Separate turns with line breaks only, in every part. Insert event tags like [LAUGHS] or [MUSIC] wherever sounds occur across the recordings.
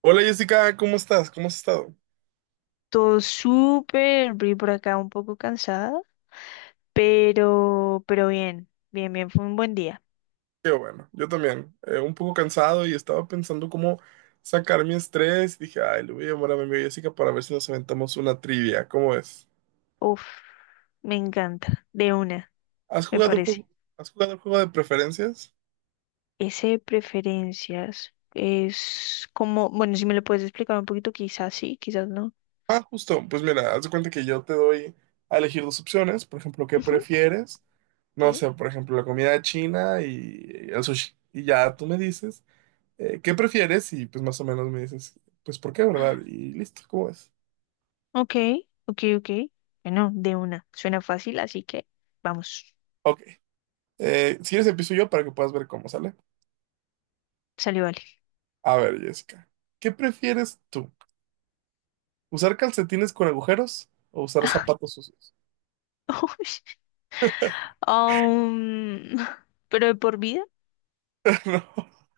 Hola Jessica, ¿cómo estás? ¿Cómo has estado?
Todo súper, vi por acá un poco cansada, pero bien, fue un buen día.
Qué bueno, yo también. Un poco cansado y estaba pensando cómo sacar mi estrés. Dije, ay, le voy a llamar a mi amiga Jessica para ver si nos aventamos una trivia. ¿Cómo es?
Uf, me encanta, de una,
¿Has
me
jugado el
parece.
juego? ¿Has jugado el juego de preferencias?
Ese de preferencias es como, bueno, si me lo puedes explicar un poquito, quizás sí, quizás no.
Ah, justo. Pues mira, haz de cuenta que yo te doy a elegir dos opciones. Por ejemplo, ¿qué
Ujú.
prefieres? No
Sí,
sé, por ejemplo, la comida china y el sushi. Y ya tú me dices, ¿qué prefieres? Y pues más o menos me dices, pues ¿por qué, verdad? Y listo, ¿cómo es?
ok, ok, ok. Bueno, de una, suena fácil, así que vamos,
Ok. Si quieres empiezo yo para que puedas ver cómo sale.
salió vale.
A ver, Jessica, ¿qué prefieres tú? ¿Usar calcetines con agujeros o usar zapatos sucios?
[LAUGHS] Uy, Um, [LAUGHS] pero de por vida,
[LAUGHS] No,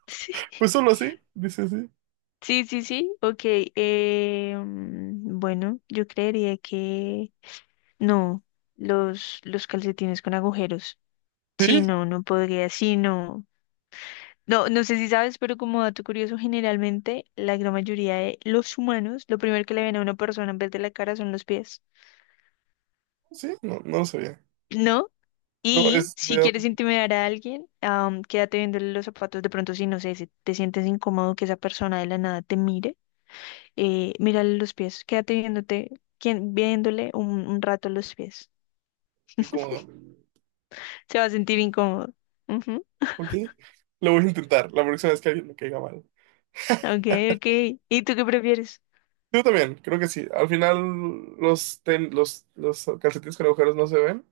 [LAUGHS] sí.
pues solo así, dice así.
Sí, sí, sí, ok. Bueno, yo creería que no, los calcetines con agujeros. Sí,
Sí,
no, no podría, sí, no. No, no sé si sabes, pero como dato curioso, generalmente la gran mayoría de los humanos, lo primero que le ven a una persona en vez de la cara son los pies,
sí, no, no lo sabía.
¿no?
No,
Y
es
si
medio
quieres intimidar a alguien, quédate viéndole los zapatos, de pronto si no sé, si te sientes incómodo que esa persona de la nada te mire. Mírale los pies, quédate viéndote, viéndole un rato los pies.
incómodo.
Se va a sentir incómodo. Ujú.
Ok, lo voy a intentar la próxima vez que alguien me caiga mal.
Ok, ok. ¿Y tú qué prefieres?
Yo también, creo que sí. Al final los, los calcetines con agujeros no se ven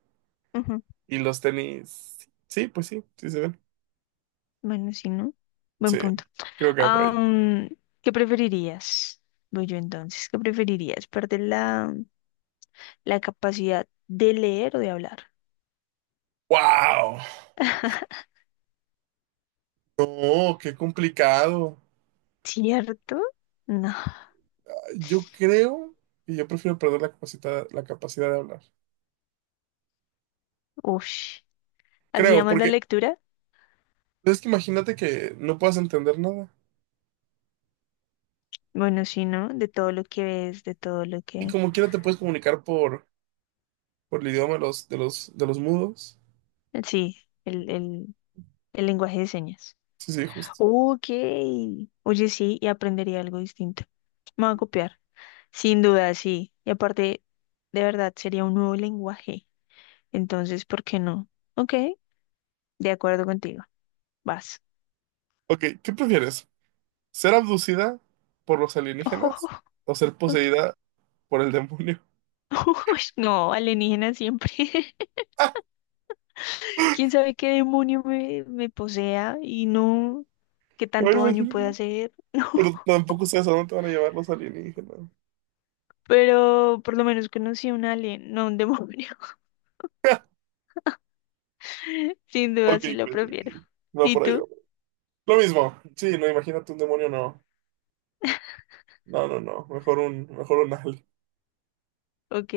Ujú.
y los tenis, sí, pues sí, sí se ven.
Bueno, sí, ¿no? Buen
Sí,
punto.
creo que va por ahí.
Am, ¿Qué preferirías? Voy yo entonces. ¿Qué preferirías? ¿Perder la capacidad de leer o de hablar?
¡Wow!
[LAUGHS]
No, qué complicado.
¿Cierto? No.
Yo creo que yo prefiero perder la capacidad de hablar.
Ush. ¿Así
Creo,
llamas la
porque
lectura?
pues, es que imagínate que no puedas entender nada.
Bueno, sí, ¿no? De todo lo que ves, de todo lo
Y
que...
como quiera te puedes comunicar por el idioma de los, de los mudos.
Sí, el, el, el lenguaje de señas.
Sí, sí, justo.
Ok. Oye, sí, y aprendería algo distinto. Me va a copiar. Sin duda, sí. Y aparte, de verdad, sería un nuevo lenguaje. Entonces, ¿por qué no? Ok, de acuerdo contigo. Vas.
Ok, ¿qué prefieres? ¿Ser abducida por los
Ojo,
alienígenas o ser
ok.
poseída por el demonio?
[LAUGHS] Uy, no, alienígena siempre. [LAUGHS]
[LAUGHS] ¡Ah!
¿Quién sabe qué demonio me posea y no qué
No me
tanto daño puede
imagino.
hacer? [LAUGHS] No,
Pero tampoco sabes a dónde te van a llevar los alienígenas.
pero por lo menos conocí a un alien, no a un demonio.
[LAUGHS]
[LAUGHS] Sin duda,
Ok,
sí lo
pues,
prefiero.
ok. Va
¿Y
por ahí. Va.
tú?
Lo mismo. Sí, no, imagínate un demonio, no. No, no, no. Mejor un Ale.
Ok,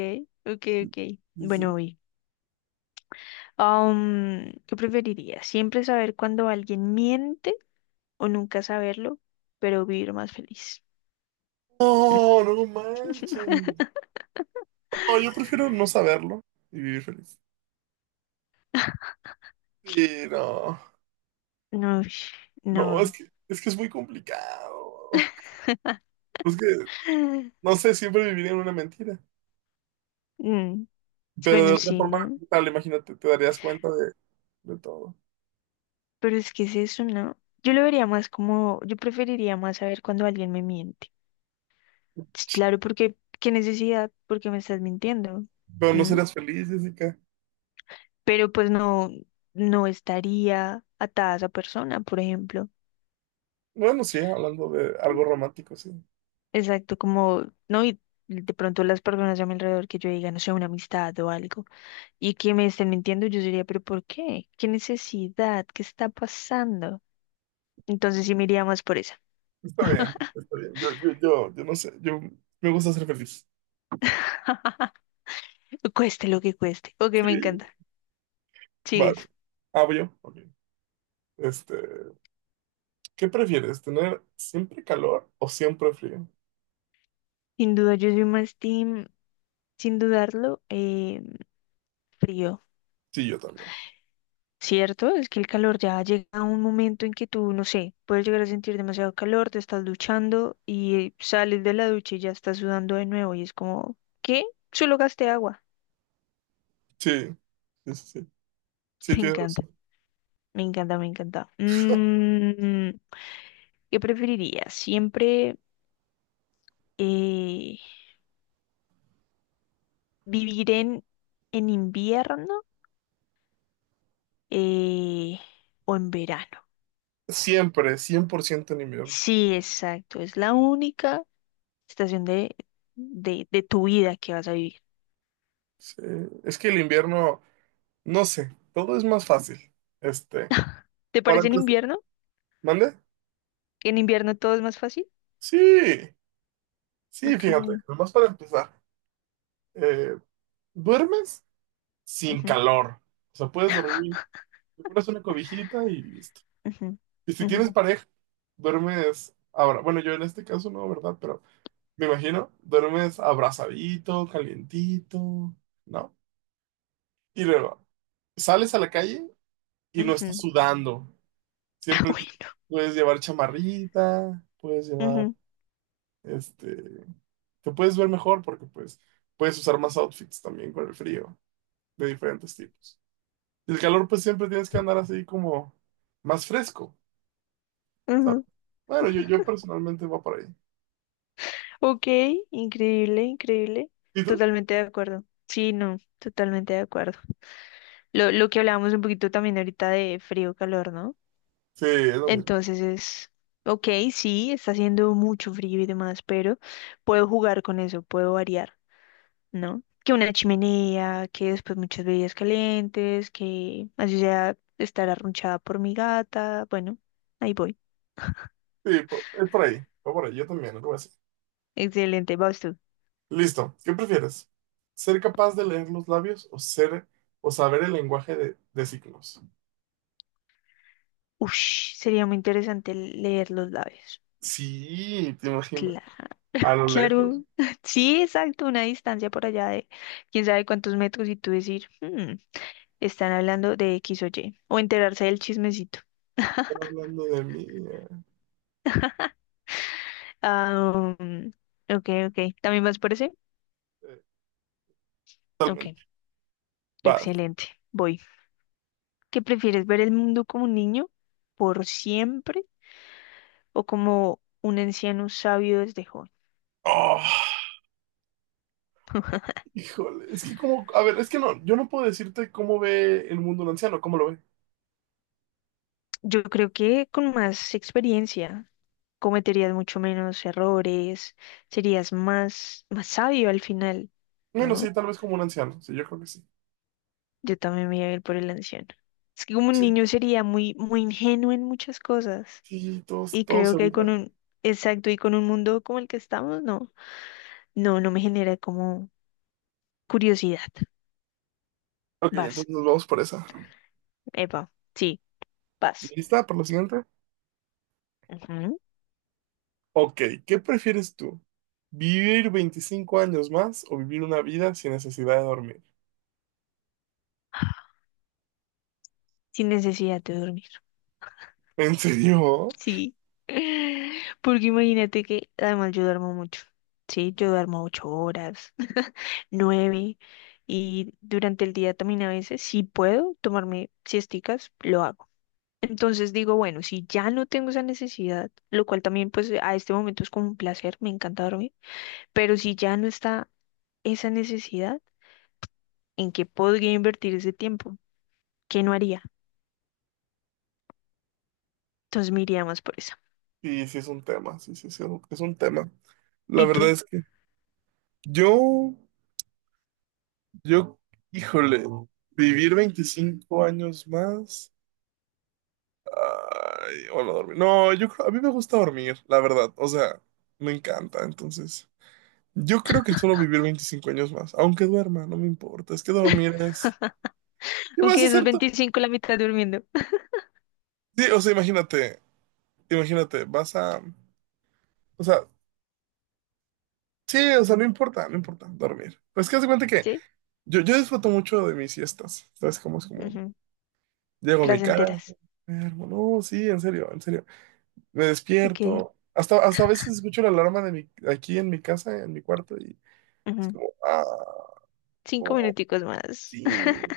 ok, ok.
Dice,
Bueno, hoy. ¿Qué preferirías? ¿Siempre saber cuando alguien miente o nunca saberlo, pero vivir más feliz?
no, no manches.
[LAUGHS]
No, yo prefiero no saberlo y vivir feliz. Sí, no.
No, ush,
No, es
no.
que, es que es muy complicado. Es que,
[LAUGHS]
no sé, siempre viviría en una mentira.
Mm,
Pero de
bueno,
otra
sí,
forma,
¿no?
¿qué tal, imagínate, te darías cuenta de todo.
Pero es que es eso, ¿no? Yo lo vería más como, yo preferiría más saber cuando alguien me miente. Sí, claro, porque, ¿qué necesidad? Porque me estás mintiendo.
Pero no
¿Mm?
serías feliz, Jessica.
Pero pues no, no estaría atada a esa persona, por ejemplo.
Bueno, sí, hablando de algo romántico, sí.
Exacto, como, no, y de pronto las personas a mi alrededor que yo diga, no sé, una amistad o algo, y que me estén mintiendo, yo diría, pero ¿por qué? ¿Qué necesidad? ¿Qué está pasando? Entonces sí me iría más por esa.
Está bien,
[LAUGHS]
está bien. Yo no sé. Yo me gusta ser feliz.
Cueste lo que cueste. Ok,
Sí,
me encanta.
vale.
Sigues.
Ah, voy yo. Ok. Este. ¿Qué prefieres, tener siempre calor o siempre frío?
Sin duda, yo soy más team, sin dudarlo, frío.
Sí, yo también.
¿Cierto? Es que el calor ya llega a un momento en que tú, no sé, puedes llegar a sentir demasiado calor, te estás duchando y sales de la ducha y ya estás sudando de nuevo y es como, ¿qué? Solo gasté agua.
Sí, sí, sí. Sí,
[LAUGHS]
sí,
Me
tienes
encanta,
razón.
me encanta, me encanta. Mm, ¿qué preferirías? ¿Siempre eh, vivir en invierno eh, o en verano?
Siempre, 100% en invierno.
Sí, exacto. Es la única estación de tu vida que vas a vivir.
Sí, es que el invierno, no sé, todo es más fácil. Este,
¿Te
para
parece en
empezar,
invierno?
¿mande?
¿En invierno todo es más fácil?
Sí, sí,
Ok.
fíjate, nomás para empezar, eh, duermes sin
Ujú,
calor. O sea, puedes dormir, te pones una cobijita y listo.
ujú,
Y si tienes
ujú,
pareja, duermes ahora. Bueno, yo en este caso no, ¿verdad? Pero me imagino, duermes abrazadito, calientito, ¿no? Y luego, sales a la calle y no estás
ujú.
sudando.
[LAUGHS]
Siempre te-
Bueno,
puedes llevar chamarrita, puedes llevar,
ujú,
este, te puedes ver mejor porque pues puedes usar más outfits también con el frío, de diferentes tipos. Y el calor pues siempre tienes que andar así como más fresco, ¿sabes?
ujú.
Bueno, yo personalmente voy por ahí.
Ok, increíble, increíble.
¿Y tú?
Totalmente de acuerdo. Sí, no, totalmente de acuerdo. Lo que hablábamos un poquito también ahorita de frío, calor, ¿no?
Sí, es lo mismo.
Entonces es, ok, sí, está haciendo mucho frío y demás, pero puedo jugar con eso, puedo variar. ¿No? Que una chimenea, que después muchas bebidas calientes, que así sea estar arrunchada por mi gata. Bueno, ahí voy.
Es por ahí, va por ahí, yo también, no lo voy a decir.
Excelente, vas tú.
Listo. ¿Qué prefieres? ¿Ser capaz de leer los labios o ser o saber el lenguaje de signos?
Ush, sería muy interesante leer los labios.
Sí, te imaginas.
Claro,
A lo lejos.
claro. [LAUGHS] Sí, exacto, una distancia por allá de quién sabe cuántos metros y tú decir, "Hmm, están hablando de X o Y. O enterarse del chismecito.
Están
[LAUGHS]
hablando de mí.
Ah, ok, ok. ¿También vas por ese?
eh,
Ok,
Totalmente. Vas.
excelente. Voy. ¿Qué prefieres, ver el mundo como un niño por siempre o como un anciano sabio desde joven?
Oh, híjole. Es que como, a ver, es que no, yo no puedo decirte cómo ve el mundo un anciano, cómo lo ve.
Yo creo que con más experiencia cometerías mucho menos errores, serías más, más sabio al final,
Bueno, sí,
¿no?
tal vez como un anciano. Sí, yo creo que sí.
Yo también me iba a ir por el anciano. Es que como un
Sí.
niño sería muy, muy ingenuo en muchas cosas
Sí,
y
todos
creo
se
que con
burlan.
un, exacto, y con un mundo como el que estamos, no, no, no me genera como curiosidad.
Ok,
Vas,
entonces nos vamos por esa.
epa, sí, vas.
¿Lista para la siguiente?
Ujú.
Ok, ¿qué prefieres tú? ¿Vivir 25 años más o vivir una vida sin necesidad de dormir?
Sin necesidad de dormir.
[LAUGHS] ¿En serio?
Sí. [LAUGHS] Porque imagínate que además yo duermo mucho. Sí, yo duermo 8 horas, [LAUGHS] nueve, y durante el día también a veces, si puedo tomarme siesticas, lo hago. Entonces digo, bueno, si ya no tengo esa necesidad, lo cual también pues a este momento es como un placer, me encanta dormir, pero si ya no está esa necesidad, ¿en qué podría invertir ese tiempo? ¿Qué no haría? Entonces me iría más por eso.
Sí, sí es un tema, sí, sí, sí, es un tema. La
¿Y
verdad
tú?
es que yo, yo, híjole, vivir 25 años más, ay, o no dormir. No, yo creo, a mí me gusta dormir, la verdad, o sea, me encanta, entonces. Yo creo que solo vivir 25 años más, aunque duerma, no me importa, es que dormir es... ¿Qué vas a
Aunque esos
hacer tú?
25 la mitad durmiendo.
Sí, o sea, imagínate. Imagínate, o sea, sí, o sea, no importa, no importa dormir. Pues que haz de cuenta que
[LAUGHS]
yo disfruto mucho de mis siestas, ¿sabes? Cómo es como,
Ujú.
llego a mi casa,
Placenteras.
me duermo, no, sí, en serio, me
Ok.
despierto, hasta a veces escucho la alarma de mi, aquí en mi casa, en mi cuarto, y es
Ujú.
como, ah,
5
oh,
minuticos más. [LAUGHS]
sí.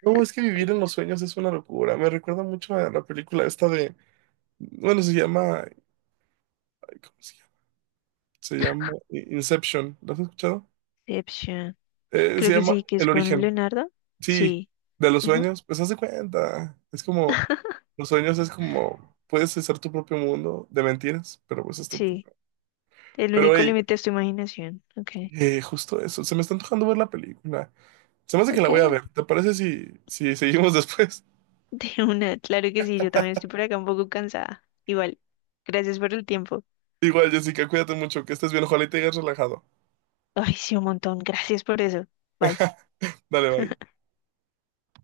No, es que vivir en los sueños es una locura, me recuerda mucho a la película esta de, bueno, se llama, ay, ¿cómo se llama? Se llama Inception, ¿lo has escuchado?
Inception. Creo
Se
que
llama
sí, que es
El
con
Origen.
Leonardo.
Sí,
Sí.
de los
Ujú.
sueños, pues haz de cuenta. Es como, los sueños es como, puedes hacer tu propio mundo de mentiras, pero pues es tu
Sí.
propio.
El
Pero
único
hey,
límite es tu imaginación. Ok.
justo eso, se me está antojando ver la película. Se me hace que la
Ok.
voy a ver.
[LAUGHS]
¿Te parece si seguimos después?
De una. Claro que sí, yo también estoy por acá un poco cansada. Igual. Gracias por el tiempo.
[LAUGHS] Igual, Jessica, cuídate mucho, que estés bien, ojalá y te hayas relajado.
Ay, sí, un montón. Gracias por eso. Bye.
Dale, bye.